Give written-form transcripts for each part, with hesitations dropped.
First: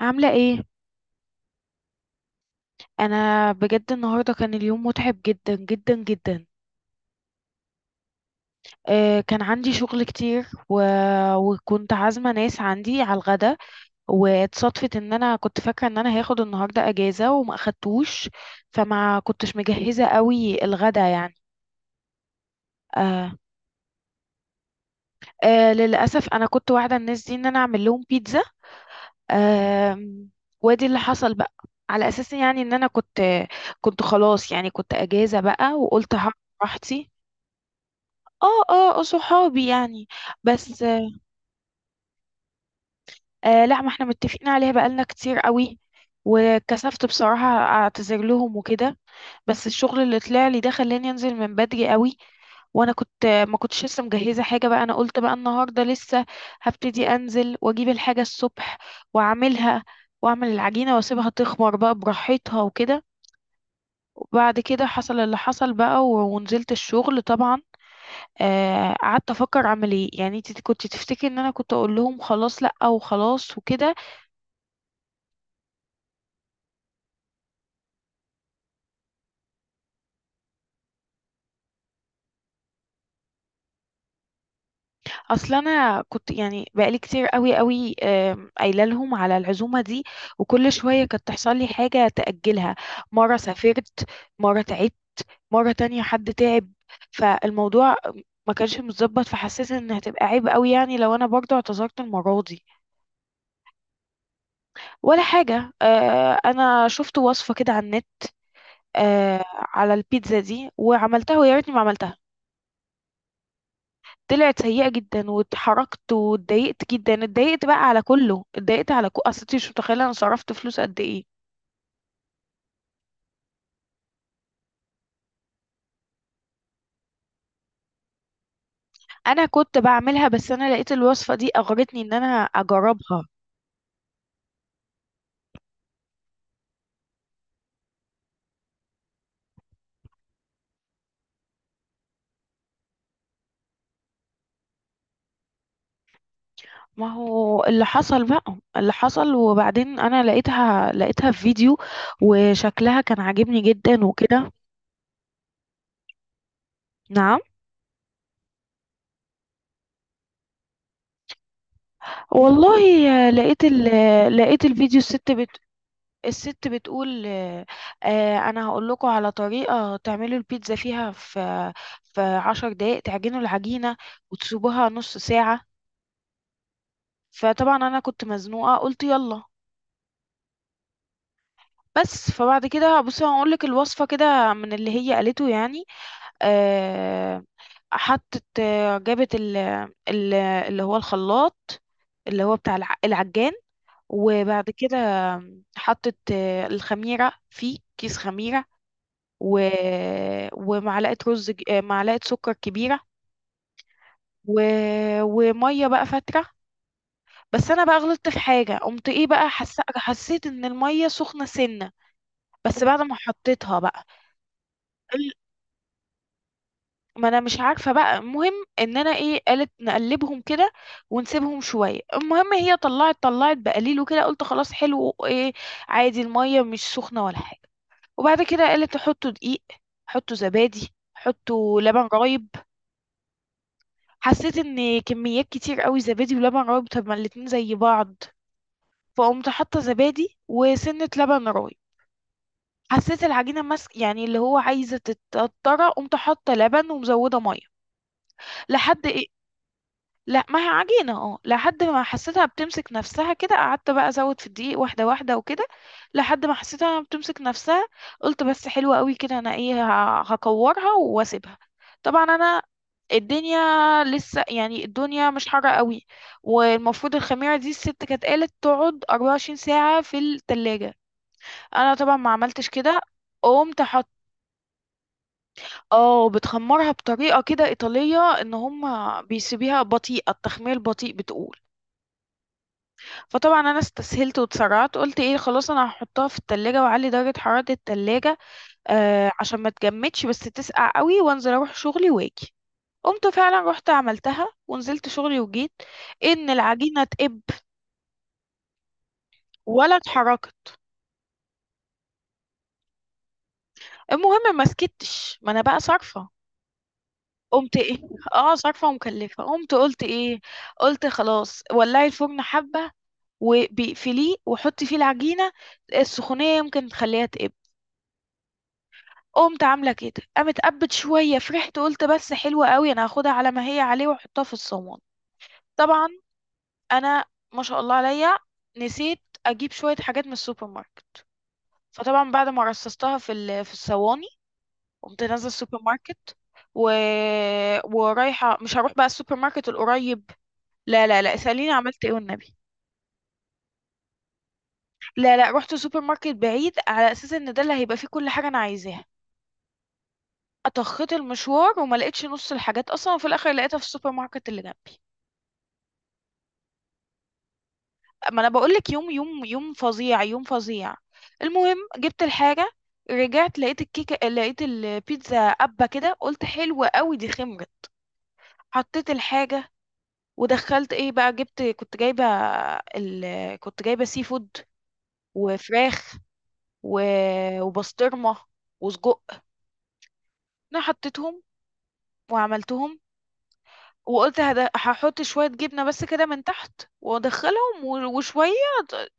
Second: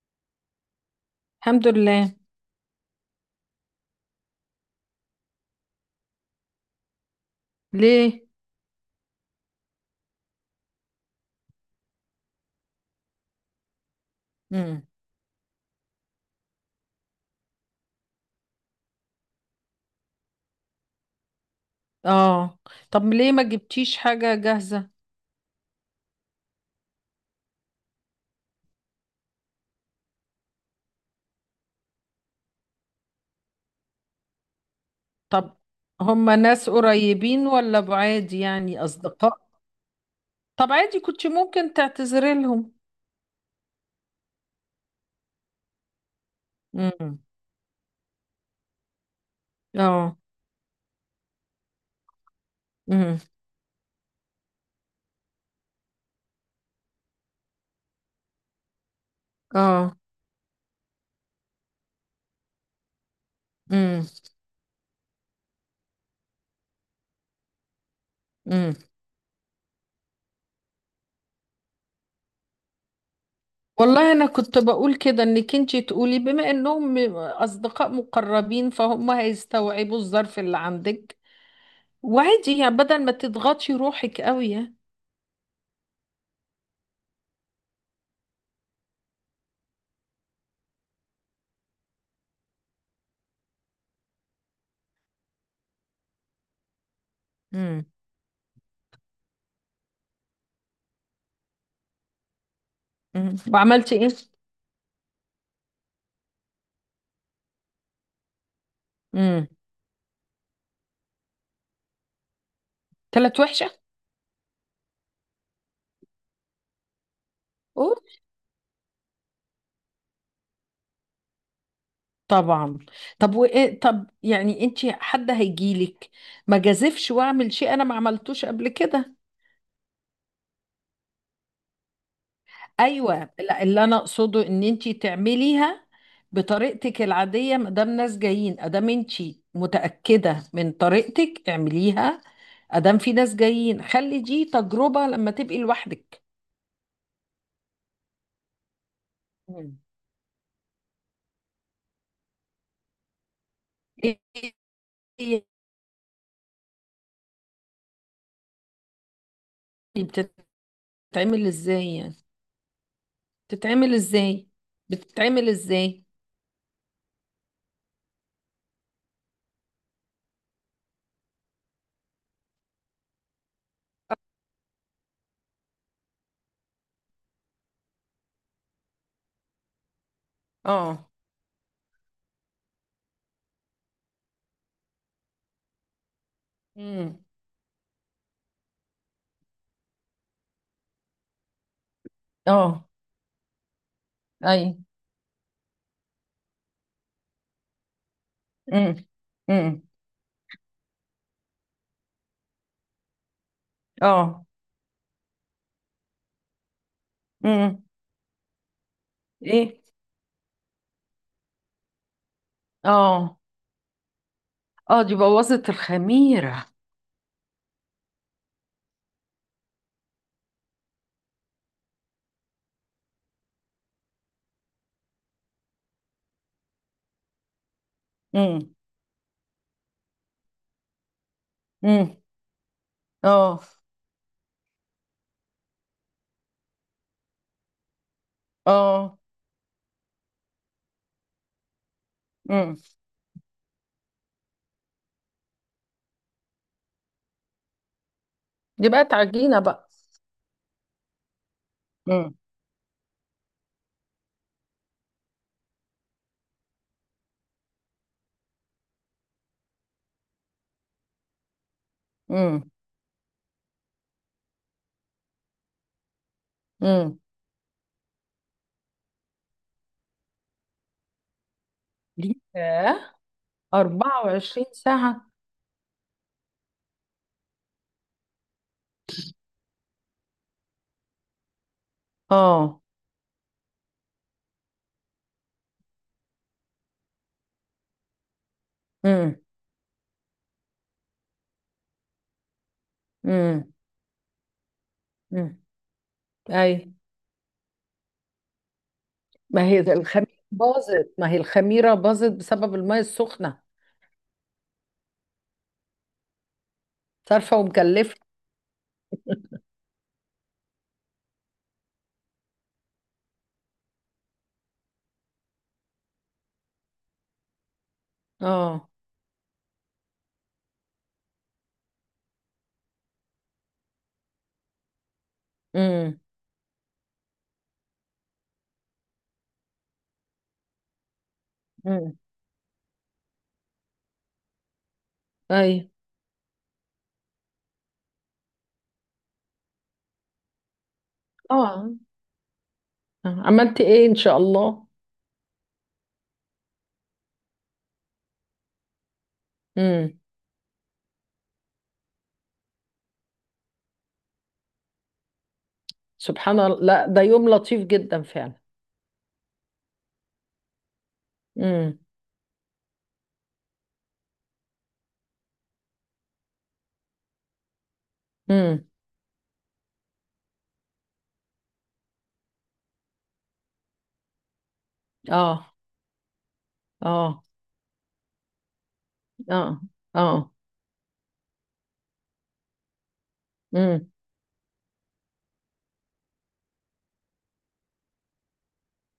عاملة ايه؟ الحمد لله. انا بجد النهاردة كان اليوم متعب جدا جدا جدا. ليه؟ كان عندي شغل كتير وكنت عازمة ناس عندي على الغدا. امم. واتصادفت ان انا كنت فاكرة ان انا هاخد النهاردة اجازة وما اخدتوش، فما كنتش مجهزة قوي الغدا يعني. اه. طب آه. ليه ما جبتيش حاجة جاهزة؟ للأسف انا كنت واعدة الناس دي ان انا اعمل لهم بيتزا. آه. وادي اللي حصل بقى، على اساس يعني ان انا كنت خلاص، يعني كنت اجازة طب بقى وقلت هعمل هما ناس براحتي. قريبين ولا بعاد، اه، يعني اه، أصدقاء؟ صحابي يعني، طب بس. عادي كنت ممكن تعتذري لهم. لا، ما احنا متفقين عليها بقالنا كتير قوي، وكسفت امم. بصراحة اعتذر لهم وكده. بس الشغل اه. اللي طلع لي ده خلاني انزل من بدري قوي، وانا امم. كنت ما كنتش لسه مجهزة حاجة بقى. انا قلت بقى النهاردة لسه هبتدي انزل واجيب الحاجة الصبح واعملها، اه. واعمل العجينة واسيبها تخمر بقى براحتها وكده. امم. وبعد كده حصل اللي حصل بقى ونزلت الشغل طبعا. امم قعدت افكر اعمل ايه، يعني انت كنت تفتكري ان انا كنت اقول لهم خلاص لا وخلاص وكده. والله انا كنت بقول كده انك انتي تقولي بما انهم اصدقاء مقربين فهم هيستوعبوا الظرف اللي عندك. وعادي يعني بدل ما تضغطي روحك قوي يعني. اصل انا كنت يعني بقالي كتير قوي قوي قايله لهم على العزومه دي، وكل شويه كانت تحصل لي حاجه تاجلها. مره سافرت، مره تعبت، مره تانية حد تعب. امم. فالموضوع ما كانش متظبط، فحسيت ان هتبقى عيب قوي يعني لو انا برضو اعتذرت المره دي. وعملتي ولا حاجه. انا شفت وصفه كده على النت، ايه؟ على البيتزا دي، وعملتها ويا ريتني ما عملتها. طلعت وحشة؟ طلعت سيئة جدا، واتحركت واتضايقت جدا، اتضايقت بقى اوه. على كله، اتضايقت على اصل انتي مش متخيلة انا صرفت فلوس قد ايه. طبعا. طب وايه؟ طب يعني انت حد هيجيلك؟ ما جازفش واعمل شيء انا ما عملتوش قبل كده. انا كنت بعملها بس انا لقيت الوصفة دي اغرتني ان انا اجربها. ايوه، لا اللي انا اقصده ان انت تعمليها بطريقتك العادية ما دام ناس جايين ادام انت متأكدة من طريقتك اعمليها. ادام في ناس جايين خلي دي تجربة لما تبقي لوحدك. ما هو اللي حصل بقى اللي حصل، مم. وبعدين انا لقيتها في فيديو، وشكلها كان عاجبني جدا وكده. ايه؟ إيه؟ نعم. بتتعمل ازاي يعني؟ والله آه، لقيت ال... بتتعمل آه، ازاي؟ لقيت الفيديو. الست، بتتعمل ازاي؟ الست بتقول، انا هقول لكم على طريقه تعملوا البيتزا فيها، في عشر دقايق تعجنوا العجينه وتسيبوها نص ساعه. فطبعا انا كنت مزنوقه قلت يلا. اه. بس فبعد كده بصي هقول لك الوصفه كده من اللي هي قالته يعني. مم. آه، حطت آه، جابت ال اللي هو الخلاط، اللي هو بتاع اه. العجان. اي. وبعد كده حطت الخميره، فيه كيس خميره، امم. و... امم. ومعلقة رز ج- آه، معلقة سكر كبيرة، اه. و... ومية بقى فترة. بس امم. انا بقى غلطت في حاجة، قمت ايه بقى، ايه؟ حسيت ان المية سخنة سنة بس بعد ما اه. حطيتها بقى اه دي ال- بوظت الخميرة. ما انا مش عارفة بقى. المهم ان انا ايه، قالت نقلبهم كده ونسيبهم شوية. المهم هي طلعت بقليل وكده، قلت خلاص حلو، ايه، عادي، المية مش سخنة ولا حاجة. وبعد كده امم. قالت حطوا دقيق، حطوا زبادي، حطوا لبن امم. رايب. اه. حسيت ان كميات كتير قوي زبادي ولبن رايب، طب ما الاتنين زي بعض، اه. فقمت حاطه زبادي وسنه لبن رايب. امم. حسيت العجينه ماسك، يعني اللي هو عايزه تتقطر، قمت حاطه لبن ومزوده ميه دي لحد بقت إيه. عجينة بقى؟ لا، ما هي عجينة، اه، لحد ما امم. حسيتها بتمسك نفسها كده، قعدت بقى ازود في الدقيق واحدة واحدة وكده، لحد ما حسيتها بتمسك نفسها. قلت بس حلوة قوي كده، انا ايه، هكورها واسيبها. طبعا امم. الدنيا لسه، يعني الدنيا مش حارة قوي، والمفروض امم. الخميرة دي الست كانت قالت تقعد 24 ساعة في التلاجة. انا طبعا ما عملتش كده. ليها قمت حط. 24 ساعة؟ اه، بتخمرها بطريقة كده إيطالية، ان هم بيسيبيها بطيئة التخمير، بطيء بتقول. اه. فطبعا انا استسهلت واتسرعت، قلت ايه، خلاص انا هحطها في التلاجة واعلي درجة حرارة التلاجة، امم. عشان ما تجمدش بس تسقع قوي، وانزل اروح شغلي واجي. قمت فعلا امم. رحت عملتها ونزلت شغلي امم. وجيت. ان اي. العجينة تقب، ما هي ده ولا الخميرة اتحركت. باظت، ما هي الخميرة باظت بسبب المية السخنة. المهم ما سكتش، ما انا بقى صارفة. صارفة قمت ايه، ومكلفة. اه، صارفة ومكلفة. قمت قلت ايه، قلت خلاص ولعي الفرن حبة وبيقفليه وحطي فيه العجينة، السخونية يمكن تخليها تقب. اه. قمت عامله كده، قامت قبت شويه، فرحت قلت بس حلوه قوي، انا هاخدها على ما هي عليه واحطها في الصواني. طبعا امم. انا، ما شاء الله عليا، نسيت اجيب شويه حاجات من السوبر ماركت. امم. فطبعا بعد ما رصصتها في في الصواني، قمت نازله اي. السوبر ماركت و... ورايحه. مش هروح بقى السوبر ماركت القريب، لا لا لا، اساليني اه. عملت ايه والنبي. عملتي ايه ان شاء الله؟ لا لا، رحت سوبر ماركت بعيد على اساس ان ده اللي هيبقى فيه كل حاجه انا عايزاها. امم. اطخت المشوار وما لقيتش نص الحاجات اصلا، وفي الاخر لقيتها في السوبر ماركت اللي جنبي. سبحان الله، لا ده يوم لطيف جدا ما انا فعلا. بقول لك، يوم يوم يوم فظيع، يوم فظيع. المهم امم. جبت الحاجه. رجعت لقيت الكيكه، لقيت البيتزا قبه كده، قلت حلوه قوي دي، خمرت. امم. حطيت الحاجه ودخلت ايه بقى. جبت، كنت جايبه ال... كنت جايبه سي فود اه. وفراخ، و... اه. وبسطرمه وسجق. اه. اه. انا حطيتهم وعملتهم، امم. وقلت هحط شويه جبنه بس كده من تحت وادخلهم، وشويه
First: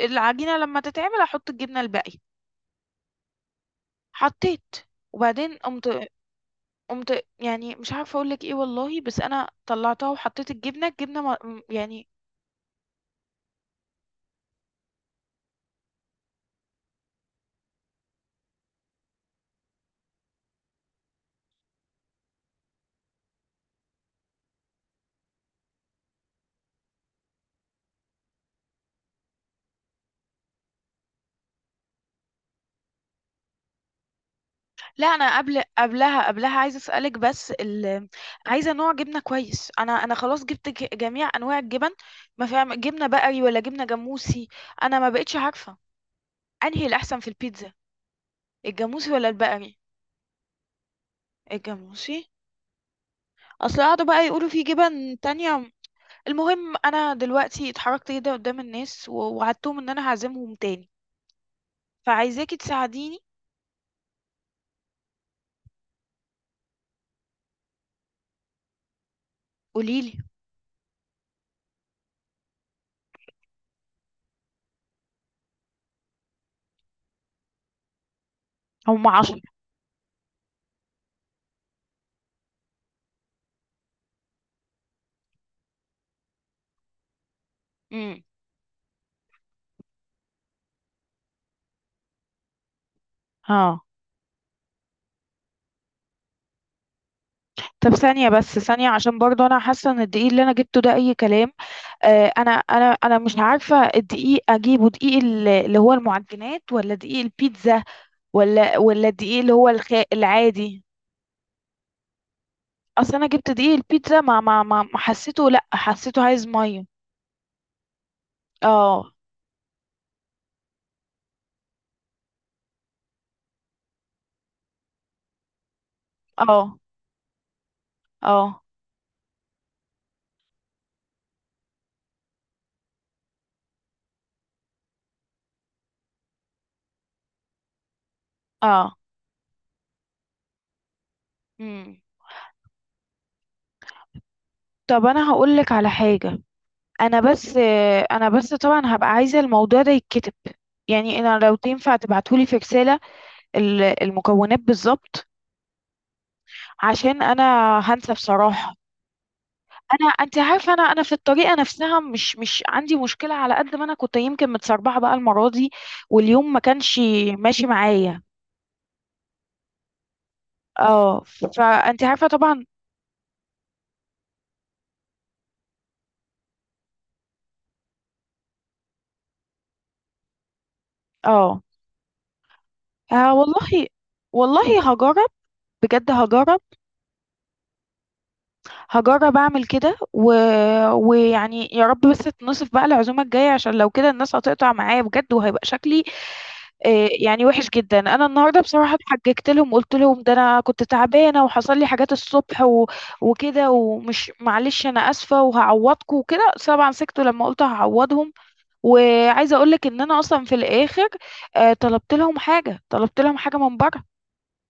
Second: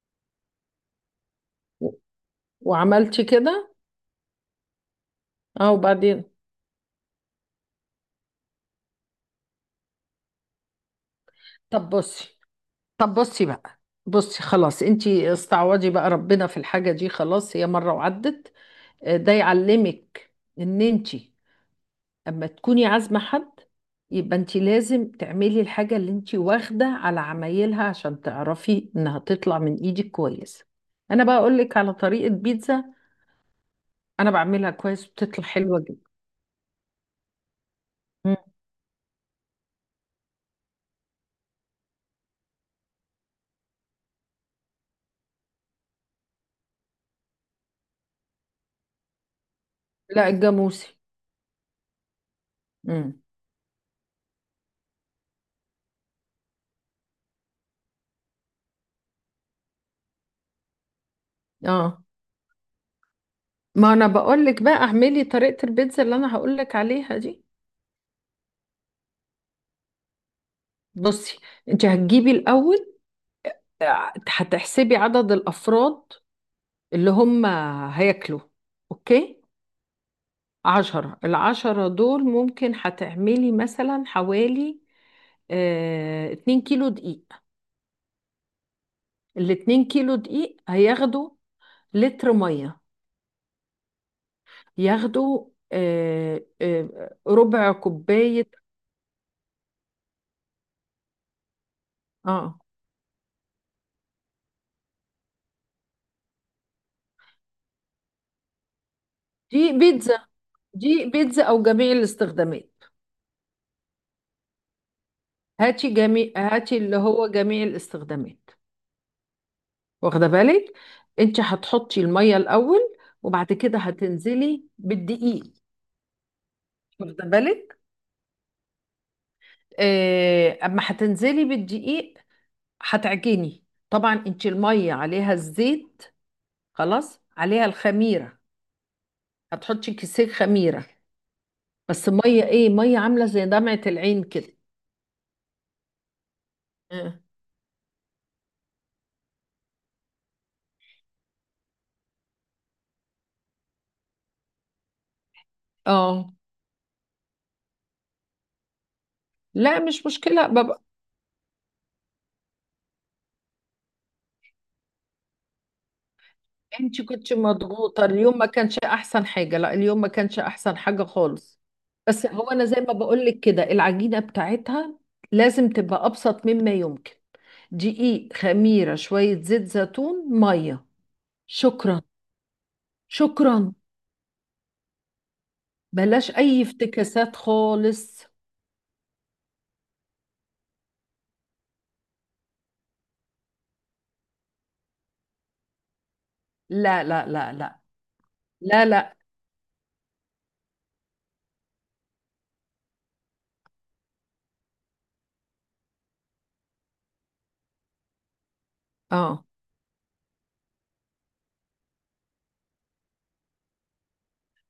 العجينه لما تتعمل احط الجبنه الباقي. وعملتي كده؟ حطيت وبعدين اه، قمت وبعدين؟ قمت يعني مش عارفه اقول لك ايه والله، بس انا طلعتها وحطيت الجبنه ما طب يعني. بصي. طب بصي بقى. بصي خلاص انتي استعوضي بقى ربنا في الحاجة دي، خلاص هي مرة وعدت. ده يعلمك ان انتي اما تكوني عازمه حد يبقى انت لازم تعملي الحاجه اللي انت واخده على عمايلها عشان تعرفي انها تطلع من ايدك كويسه. انا بقى اقول لك على طريقه بيتزا. انا بعملها لا كويس انا وبتطلع قبل حلوه جدا. قبلها قبلها عايزه اسالك بس مم. عايزه نوع جبنه كويس. انا خلاص جبت جميع انواع الجبن، ما فيها جبنه بقري ولا جبنه جاموسي. انا ما بقتش عارفه انهي الاحسن في البيتزا، الجاموسي ولا البقري. لا، الجاموسي. الجاموسي. امم. اصل قعدوا بقى يقولوا في جبن تانية. المهم انا دلوقتي اتحركت كده قدام الناس، ووعدتهم ان انا هعزمهم تاني، اه فعايزاكي تساعديني. ما انا بقول لك بقى اعملي طريقه البيتزا اللي انا هقول لك عليها دي. قوليلي، بصي، انت هتجيبي الاول، هتحسبي عدد الافراد اللي هم هياكلوا. هم 10 اوكي، قول. عشرة، العشرة دول ممكن هتعملي مثلا حوالي اتنين كيلو دقيق. امم، الاتنين كيلو دقيق هياخدوا لتر مية، اه. ياخدوا ربع طب ثانية بس كوباية. ثانية، عشان برضه أنا حاسة إن الدقيق اللي أنا جبته ده أي كلام. أنا اه. أنا أنا مش عارفة الدقيق أجيبه دقيق اللي هو المعجنات ولا دقيق البيتزا، ولا الدقيق اللي هو دي بيتزا؟ العادي. دي بيتزا او جميع الاستخدامات؟ أصل أنا جبت دقيق البيتزا، ما حسيته، لأ حسيته عايز هاتي مية. اللي هو جميع الاستخدامات. اه، واخده بالك، انت هتحطي المية الاول وبعد كده هتنزلي بالدقيق. اه، واخده بالك، اه، اما هتنزلي بالدقيق هتعجني. طبعا انت الميه عليها الزيت، خلاص عليها الخميره، اه، هتحطي كيسين خميره، امم. بس ميه، ايه ميه؟ عامله زي دمعه العين كده. طب أنا هقولك على حاجة، اه. انا بس انا بس طبعا هبقى عايزه الموضوع ده يتكتب. يعني انا لو تنفع تبعتولي في رساله المكونات بالظبط، آه. عشان انا هنسى بصراحه. لا مش انت مشكله عارفه، بابا. انا في الطريقه نفسها مش عندي مشكله، على قد ما انا كنت يمكن متسربعه بقى المره دي، واليوم ما كانش انت كنت ماشي مضغوطه معايا. اليوم، ما كانش احسن حاجه، لا اليوم ما كانش احسن حاجه اه. خالص. فانت عارفه بس هو طبعا. انا زي ما بقول لك كده العجينه بتاعتها لازم تبقى ابسط مما يمكن. دقيق، خميره، شويه زيت زيتون، ميه. اه. شكرا. شكرا. والله، والله هجرب، بجد بلاش هجرب. اي افتكاسات خالص. هجرب اعمل كده ويعني يا رب بس تنصف بقى العزومه الجايه، عشان لو كده الناس هتقطع معايا بجد وهيبقى شكلي لا لا يعني لا وحش لا. جدا. انا النهارده لا بصراحه لا. اتحججت لهم، قلت لهم ده انا كنت تعبانه وحصل لي حاجات الصبح وكده، ومش معلش انا اسفه وهعوضكم وكده. طبعا سكتوا لما قلت هعوضهم. اه وعايزه اقول لك ان انا اصلا في الاخر طلبت لهم حاجه من بره،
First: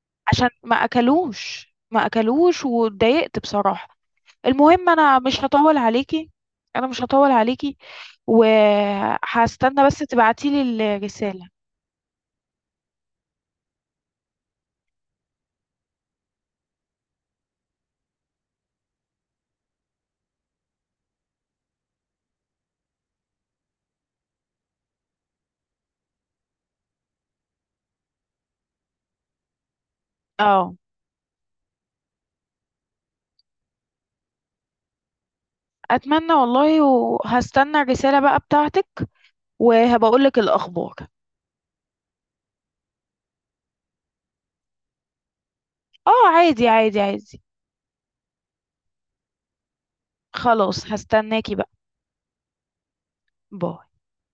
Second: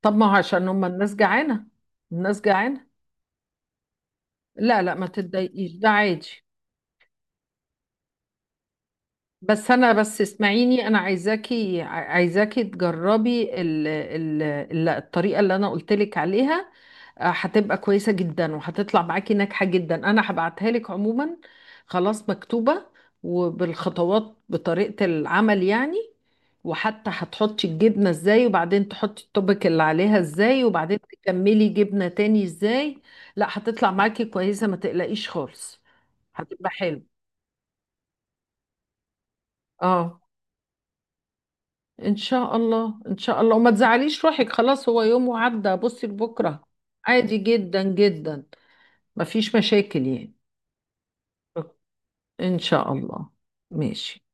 طب ما هو عشان عشان ما هم الناس جعانه. اكلوش، ما الناس اكلوش جعانه. واتضايقت بصراحه. لا المهم لا، ما انا مش تتضايقيش، هطول ده عليكي. عادي. انا مش هطول عليكي، بس وهستنى انا بس بس اسمعيني، تبعتيلي انا الرسالة. عايزاكي عايزاكي تجربي الطريقه اللي انا قلت لك عليها. هتبقى كويسه جدا وهتطلع معاكي ناجحه جدا، انا هبعتها لك عموما. خلاص مكتوبه وبالخطوات بطريقه العمل يعني، وحتى هتحطي الجبنه ازاي وبعدين تحطي الطبق اللي عليها ازاي اه، وبعدين تكملي جبنه تاني ازاي. لا هتطلع معاكي كويسه، ما تقلقيش خالص. اتمنى هتبقى والله. حلو. وهستنى الرسالة بقى بتاعتك، اه. وهبقولك الاخبار. ان شاء الله، ان شاء الله، وما تزعليش روحك، خلاص هو يوم وعدى، بصي اه، لبكره. عادي، عادي، عادي عادي. جدا جدا. مفيش مشاكل يعني. خلاص، هستناكي بقى. ان شاء الله. باي. ماشي.